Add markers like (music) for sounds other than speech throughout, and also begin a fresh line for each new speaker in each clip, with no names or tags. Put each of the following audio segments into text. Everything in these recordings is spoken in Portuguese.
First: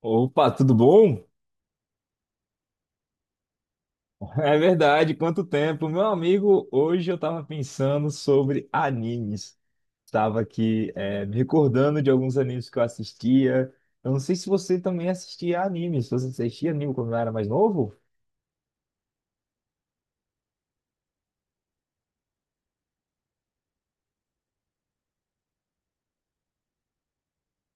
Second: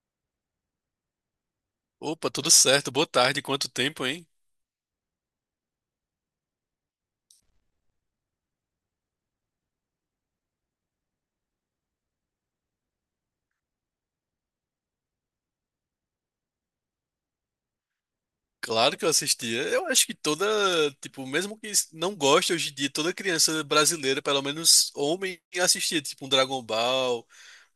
Opa, tudo bom?
Opa, tudo certo. Boa tarde. Quanto tempo, hein?
É verdade, quanto tempo. Meu amigo, hoje eu estava pensando sobre animes. Estava aqui, me recordando de alguns animes que eu assistia. Eu não sei se você também assistia animes. Você assistia anime quando era mais novo?
Claro que eu assistia. Eu acho que toda, tipo, mesmo que não goste hoje em dia, toda criança brasileira, pelo menos homem, assistia, tipo, um Dragon Ball,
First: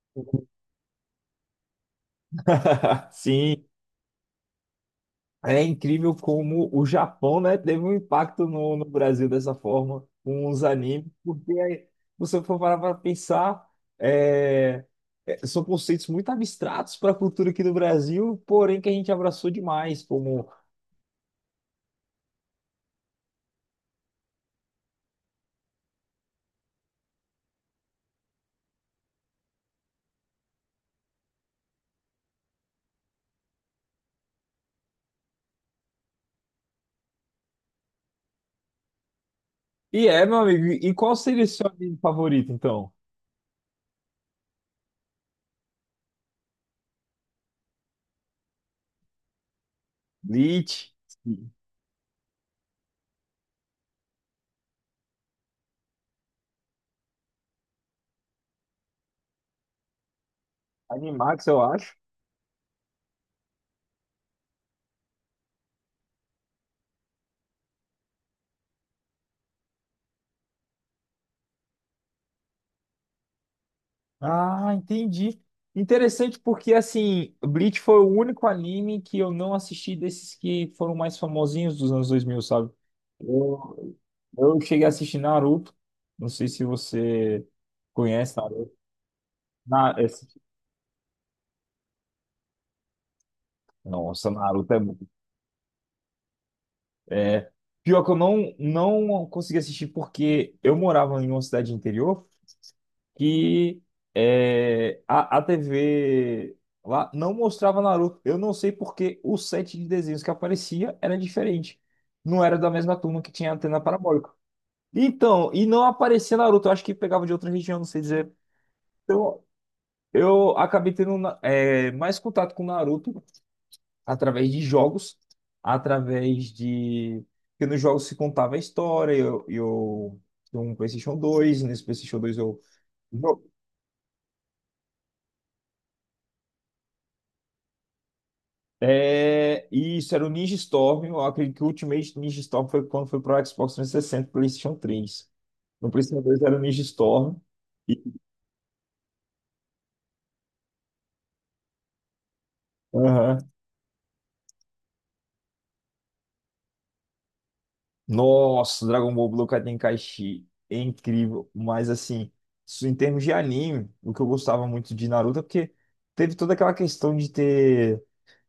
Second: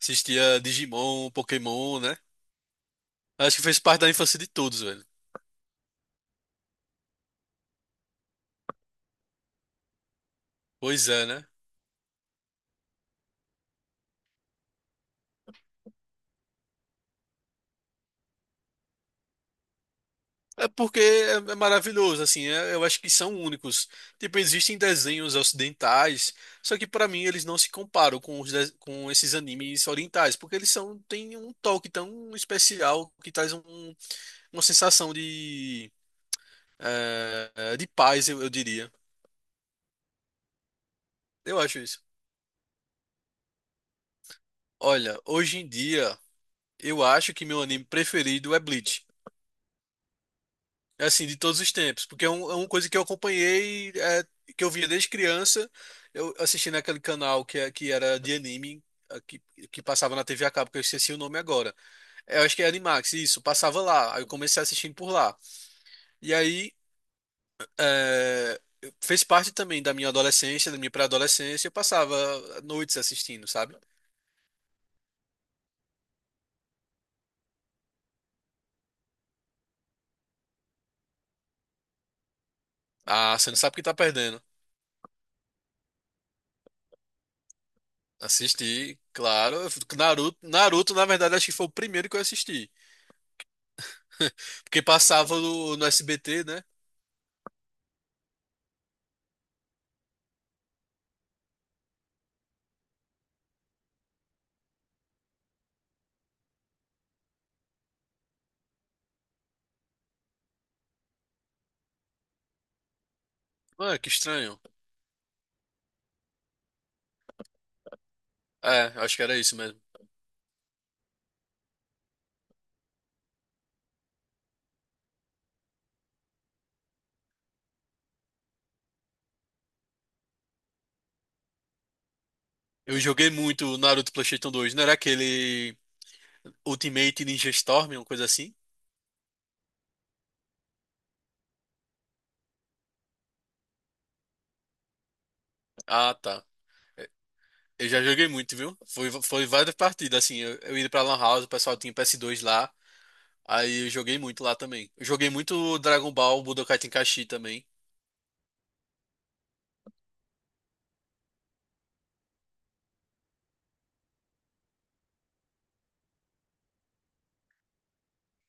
assistia Digimon, Pokémon, né?
(laughs)
Acho que
Sim.
fez parte da infância de todos, velho.
É incrível como o Japão, né, teve um impacto no Brasil dessa forma, com os
Pois
animes,
é, né?
porque aí, você for parar para pensar, é, são conceitos muito abstratos para a cultura aqui do Brasil, porém que a gente abraçou demais, como...
É porque é maravilhoso, assim, eu acho que são únicos. Tipo, existem desenhos ocidentais, só que pra mim eles não se comparam com com esses animes orientais, porque eles são têm um toque tão especial que traz uma sensação de de paz, eu diria.
E é, meu amigo, e qual seria o
Eu
seu
acho
anime
isso.
favorito, então?
Olha, hoje em dia eu acho que meu anime preferido é Bleach.
Bleach,
Assim, de todos os tempos, porque é uma coisa que eu acompanhei, é, que eu via desde criança, eu assisti naquele canal que era de anime, é, que, que passava na TV a cabo, que eu esqueci o nome
Animax, eu
agora.
acho.
É, eu acho que é Animax, isso, passava lá, aí eu comecei assistindo por lá. E aí, é, fez parte também da minha adolescência, da minha pré-adolescência, eu passava noites assistindo, sabe?
Ah, entendi. Interessante porque, assim, Bleach foi o único anime que eu não assisti desses que foram mais famosinhos dos anos dois mil, sabe?
Ah, você não sabe o que tá
Eu,
perdendo.
eu cheguei a assistir Naruto. Não sei se você conhece Naruto.
Assisti, claro.
Na, esse-
Naruto, na verdade, acho que foi o primeiro que eu assisti.
nossa,
(laughs)
Naruto é
Porque
muito.
passava no SBT, né?
É, pior que eu não consegui assistir porque eu morava em uma cidade interior. Que é, a TV lá não mostrava Naruto. Eu não sei porque o set de desenhos que aparecia era diferente. Não era da mesma turma que tinha antena
Ah, que
parabólica.
estranho.
Então, e não aparecia Naruto. Eu acho que pegava de outra região, não sei dizer.
É, acho que era
Então,
isso mesmo.
eu acabei tendo mais contato com Naruto através de jogos, através de... Porque nos jogos se contava a história, tinha um PlayStation 2, nesse PlayStation dois eu
Eu joguei muito o Naruto PlayStation dois. Não era aquele Ultimate Ninja Storm, uma coisa assim?
é, isso era o Ninja Storm. Eu acredito que o Ultimate Ninja Storm foi quando foi para o Xbox 360 e PlayStation 3. No
Ah,
PlayStation 2
tá.
era o Ninja
É,
Storm.
eu já
E-
joguei muito, viu? Foi várias partidas, assim. Eu ia pra Lan House, o pessoal tinha ps dois lá.
Aham.
Aí eu joguei muito lá também. Eu joguei muito Dragon Ball, Budokai Tenkaichi também.
Nossa, Dragon Ball Budokai Tenkaichi. É incrível. Mas, assim, isso em termos de anime, o que eu gostava muito de Naruto é porque teve toda aquela questão de ter.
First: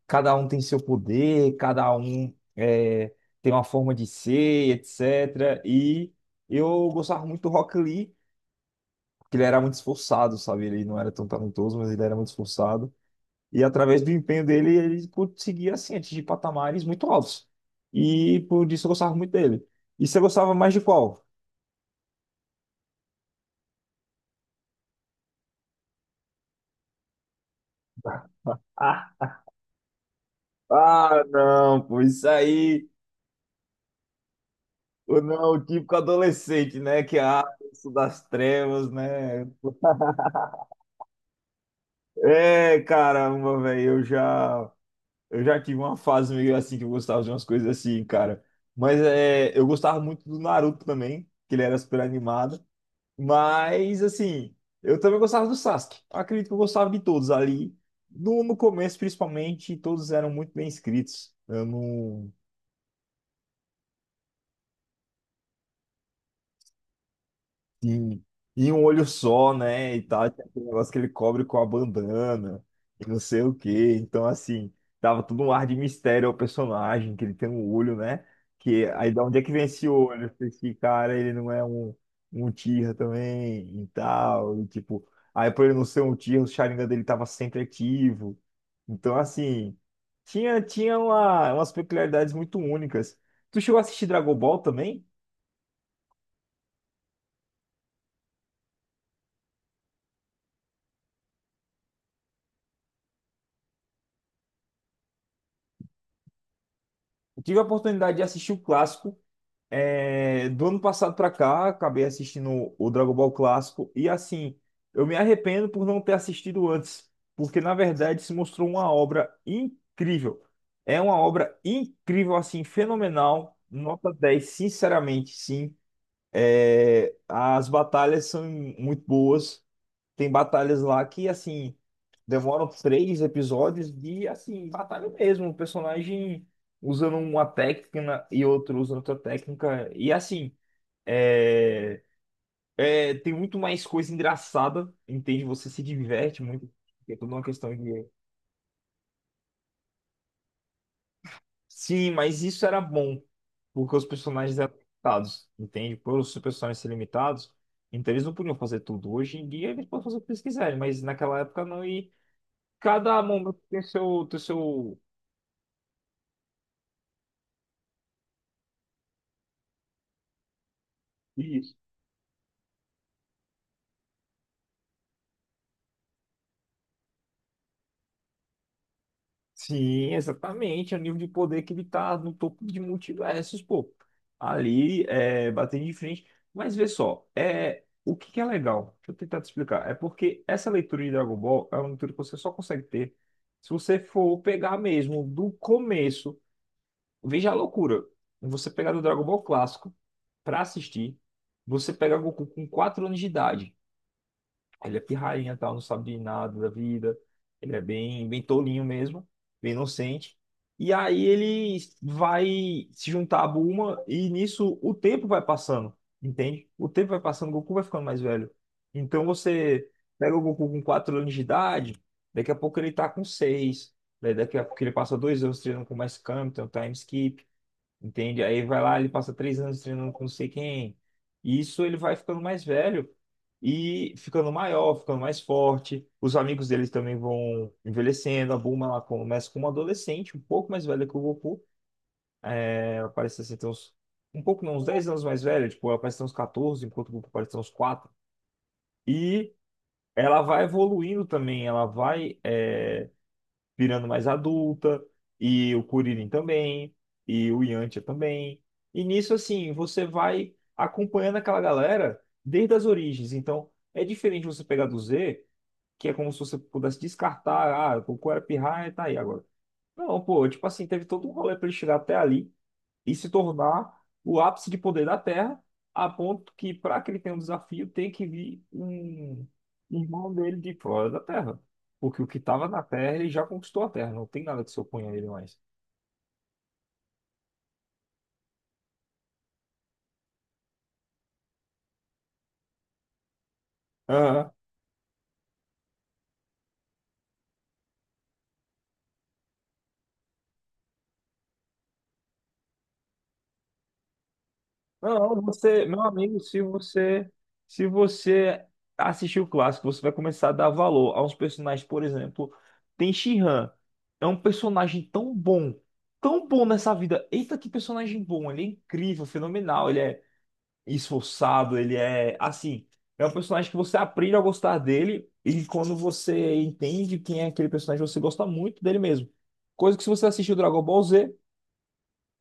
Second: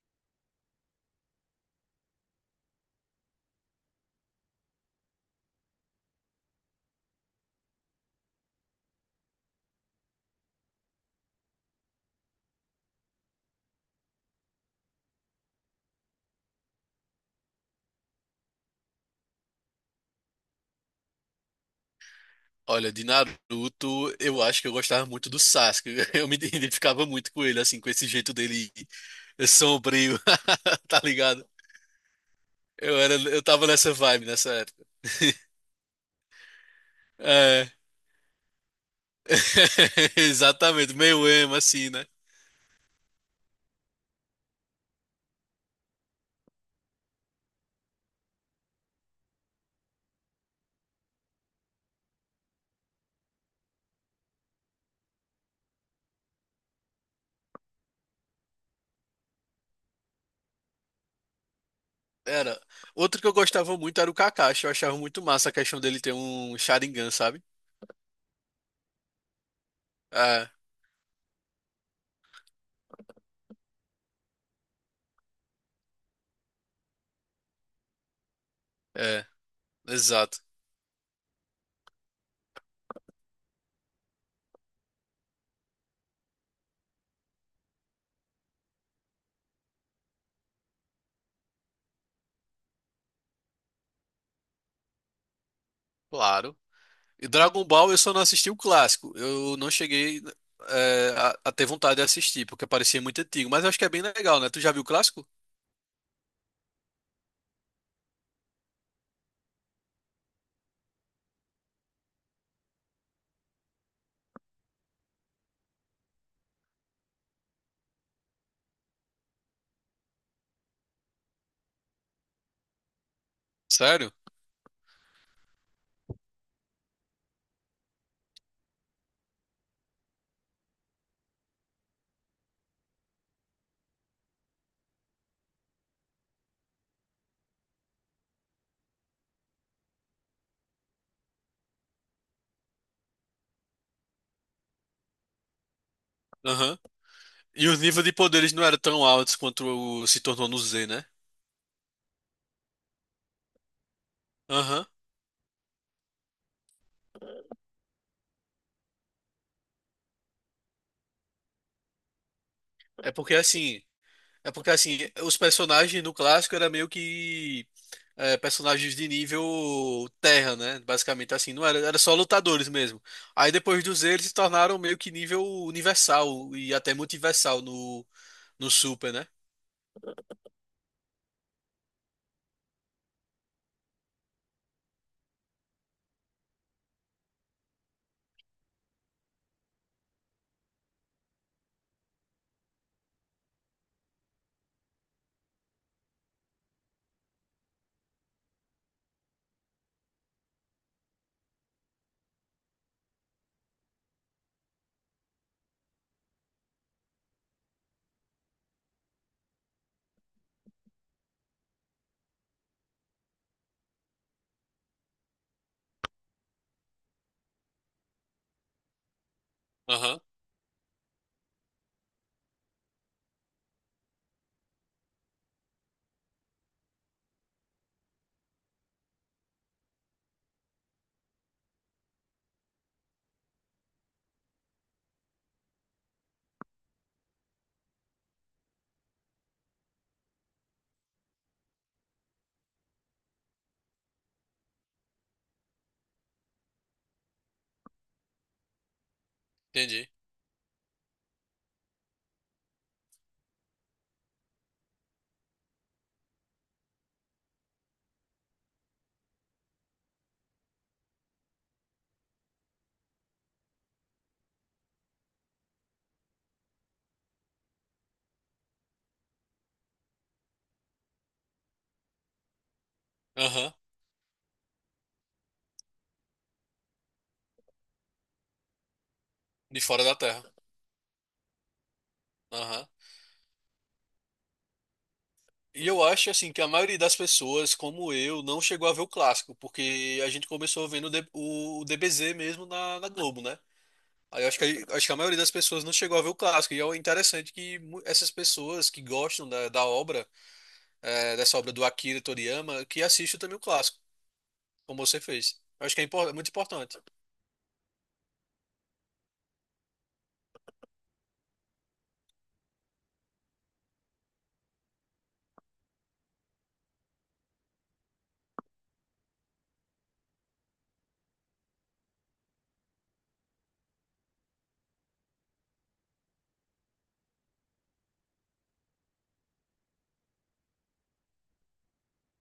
Cada um tem seu poder, tem uma forma de ser, etc. E eu gostava muito do Rock Lee, que ele era muito esforçado, sabe? Ele não era tão talentoso, mas ele era muito esforçado. E através do empenho dele, ele conseguia, assim, atingir patamares muito altos. E por isso eu gostava muito dele. E você gostava mais de qual?
Olha, de Naruto, eu acho que eu gostava muito do Sasuke. (laughs) Eu me identificava muito com ele, assim, com esse jeito dele
Ah,
sombrio, (laughs) tá
ah,
ligado?
não, pô, isso aí.
Eu era, eu tava nessa vibe nessa época.
O não,
(laughs)
o típico adolescente, né? Que é ah,
É,
isso das trevas, né?
(laughs) exatamente, meio emo, assim, né?
É, caramba, velho, eu já tive uma fase meio assim que eu gostava de umas coisas assim, cara. Mas é, eu gostava muito do Naruto também, que ele era super animado. Mas, assim, eu também gostava do Sasuke. Acredito que eu gostava de todos ali. No começo, principalmente, todos eram muito bem escritos. Eu não.
Era. Outro que eu gostava muito era o Kakashi. Eu achava muito massa a questão dele ter um Sharingan, sabe?
Sim. E um olho só, né? E tal, tinha
É,
aquele negócio que ele cobre com a bandana e não sei o quê. Então, assim, dava todo um ar de mistério ao personagem, que ele tem um olho, né? Que aí da
é,
onde é que vem esse olho?
exato.
Esse cara, ele não é um, um Tira também e tal. E, tipo, aí por ele não ser um Tira, o Sharingan dele tava sempre ativo. Então, assim, umas peculiaridades muito únicas. Tu chegou a assistir Dragon Ball também?
Claro. E Dragon Ball eu só não assisti o clássico. Eu não cheguei, é, a ter vontade de assistir, porque parecia muito antigo. Mas eu acho que é bem legal, né? Tu já viu o clássico?
Eu tive a oportunidade de assistir o clássico. É, do ano passado pra cá, acabei assistindo o Dragon Ball Clássico e assim, eu me arrependo por não ter assistido antes, porque na verdade se mostrou uma obra incrível. É uma obra incrível, assim, fenomenal, nota
Sério?
10. Sinceramente, sim. É, as batalhas são muito boas, tem batalhas lá que, assim, demoram três episódios de, assim, batalha mesmo. O personagem usando uma técnica e outro usando outra técnica. E, assim, é, tem muito mais coisa engraçada, entende? Você se diverte muito.
Aham.
É tudo uma
E
questão
os níveis
de...
de poderes não eram tão altos quanto se tornou no Z, né?
Sim, mas isso era bom, porque os personagens eram
Aham.
limitados, entende? Por os personagens serem limitados, então eles não podiam fazer tudo. Hoje em dia eles podem fazer o que eles quiserem, mas naquela época não. E
É
cada
porque
momento
assim.
tem
É porque
seu...
assim, os personagens no clássico era meio que, é, personagens de nível terra, né? Basicamente assim, não
Isso.
era, era só lutadores mesmo. Aí depois dos eles se tornaram meio que nível universal e até multiversal no Super, né?
Sim, exatamente. É o nível de poder que ele tá no topo de multiversos, pô. Ali, é, batendo de frente. Mas vê só, é, o que que é legal? Deixa eu tentar te explicar. É porque essa leitura de Dragon Ball é uma leitura que você só consegue ter se você for pegar mesmo do começo. Veja a loucura. Você pegar do Dragon Ball clássico pra assistir, você pega Goku com 4 anos de idade. Ele é pirrainha, tal, não sabe de nada da vida. Ele é bem tolinho mesmo, bem inocente. E aí ele vai se juntar a Bulma e nisso o tempo vai passando, entende? O tempo vai passando, o Goku vai ficando mais velho. Então você
Aham,
pega o Goku com 4 anos de idade, daqui a pouco ele tá com 6, daqui a pouco ele passa dois anos treinando com mais Kami, tem o time skip. Entende? Aí vai lá, ele passa três anos treinando com não sei quem. E isso ele vai ficando mais velho e ficando maior, ficando mais forte. Os amigos deles também vão envelhecendo. A Bulma ela começa como adolescente, um pouco mais velha que o Goku. Né? Ela parece assim, ter uns, um pouco, não, uns 10 anos mais velha. Tipo, ela parece ter uns 14, enquanto o Goku parece ter uns quatro. E
entendi.
ela vai evoluindo também. Ela vai virando mais adulta, e o Kuririn também, e o Yantia também. E nisso, assim, você vai acompanhando aquela galera desde as origens. Então, é diferente você pegar do Z, que é como se você pudesse descartar, ah, o Goku era pirraia, tá aí agora. Não, pô, tipo assim, teve todo um rolê pra ele chegar até ali e se
Aham,
tornar o ápice de poder da Terra, a ponto que, para que ele tenha um desafio, tem que vir
de
um
fora da
irmão
Terra.
dele de fora da Terra. Porque o que estava na
Aham.
Terra, ele já conquistou a Terra, não tem nada que se oponha a ele mais.
E eu acho assim que a maioria das pessoas, como eu, não chegou a ver o clássico, porque a gente começou vendo o DBZ mesmo na Globo, né? Aí eu
Aham.
acho que, acho que a maioria das pessoas não chegou a ver o clássico. E é interessante que essas pessoas que gostam da obra, é, dessa obra do Akira Toriyama, que assistem também o clássico, como você
Não,
fez.
você,
Eu acho que
meu
é, é
amigo,
muito importante.
se você assistir o clássico, você vai começar a dar valor a uns personagens, por exemplo, tem she é um personagem tão bom nessa vida. Eita, que personagem bom! Ele é incrível, fenomenal. Ele é esforçado, ele é assim, é um personagem que você aprende a gostar dele e quando você entende quem é aquele personagem, você gosta muito dele mesmo. Coisa que se você assistir o Dragon Ball Z,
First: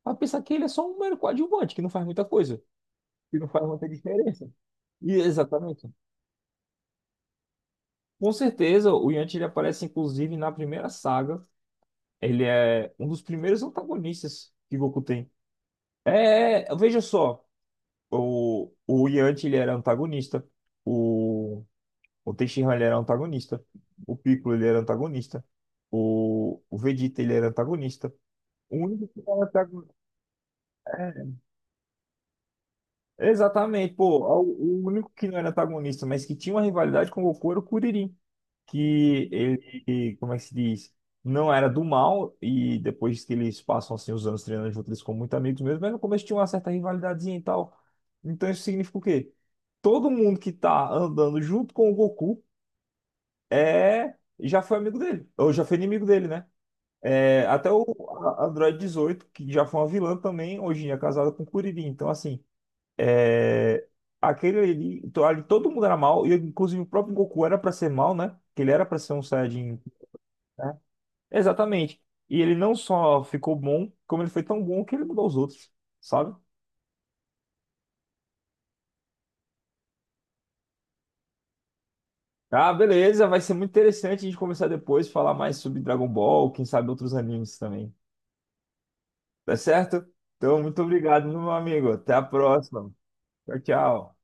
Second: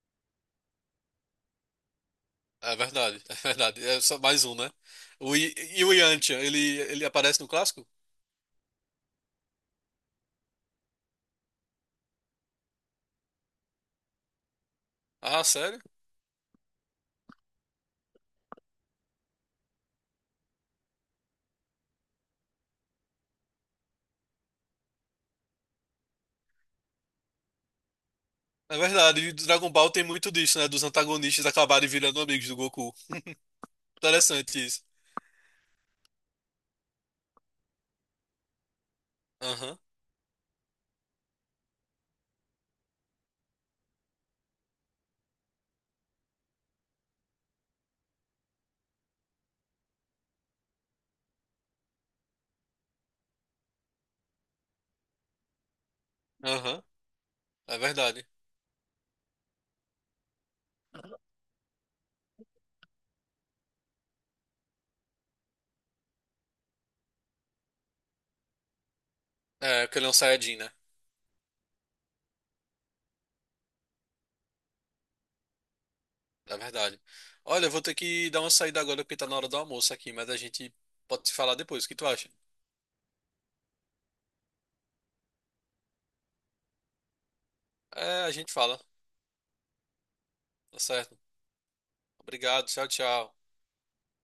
vai pensar que ele é só um mero coadjuvante, que não faz muita coisa,
É verdade, (laughs) é
que não faz
verdade.
muita
É só mais
diferença.
um, né?
E
E
exatamente.
o Yantia, ele aparece no clássico?
Com certeza, o Yanti ele aparece inclusive na primeira saga. Ele é um dos primeiros antagonistas que Goku tem.
Ah, sério?
Veja só, o Yanti ele era antagonista. O O Teixeira ele era antagonista. O Piccolo ele era antagonista. O Vegeta ele era antagonista. O
É
único que
verdade. E
não era
Dragon Ball
antagonista.
tem muito disso, né? Dos antagonistas acabarem virando amigos do Goku.
Exatamente, pô.
Interessante isso.
O único que não era antagonista, mas que tinha uma rivalidade com o Goku era o Kuririn. Que
Aham,
ele, como é que se diz? Não era do mal. E depois que eles passam assim, os anos treinando junto, eles ficam muito amigos mesmo. Mas no começo tinha uma certa rivalidadezinha e tal. Então isso significa o quê? Todo mundo que tá andando junto com o Goku é, já foi amigo dele, ou já foi inimigo dele, né?
aham.
É, até
É verdade.
Android dezoito que já foi uma vilã também, hoje em dia é casada com o Kuririn. Então, assim, é, ali, todo mundo era mal, e inclusive o próprio Goku era pra ser mal, né? Que ele era pra ser um Saiyajin,
É, porque ele é um Saiyajin, né?
né? Exatamente. E ele não só ficou bom, como ele foi tão bom que ele mudou os outros, sabe?
É verdade. Olha, eu vou ter que dar uma saída agora porque tá na hora do almoço aqui, mas a gente pode se falar depois. O que tu acha?
Ah, beleza, vai ser muito interessante a gente conversar depois, falar mais sobre Dragon Ball, quem sabe outros animes também.
É, a gente fala.
Tá certo? Então,
Tá
muito
certo.
obrigado, meu amigo. Até a
Obrigado. Tchau,
próxima.
tchau.
Tchau, tchau.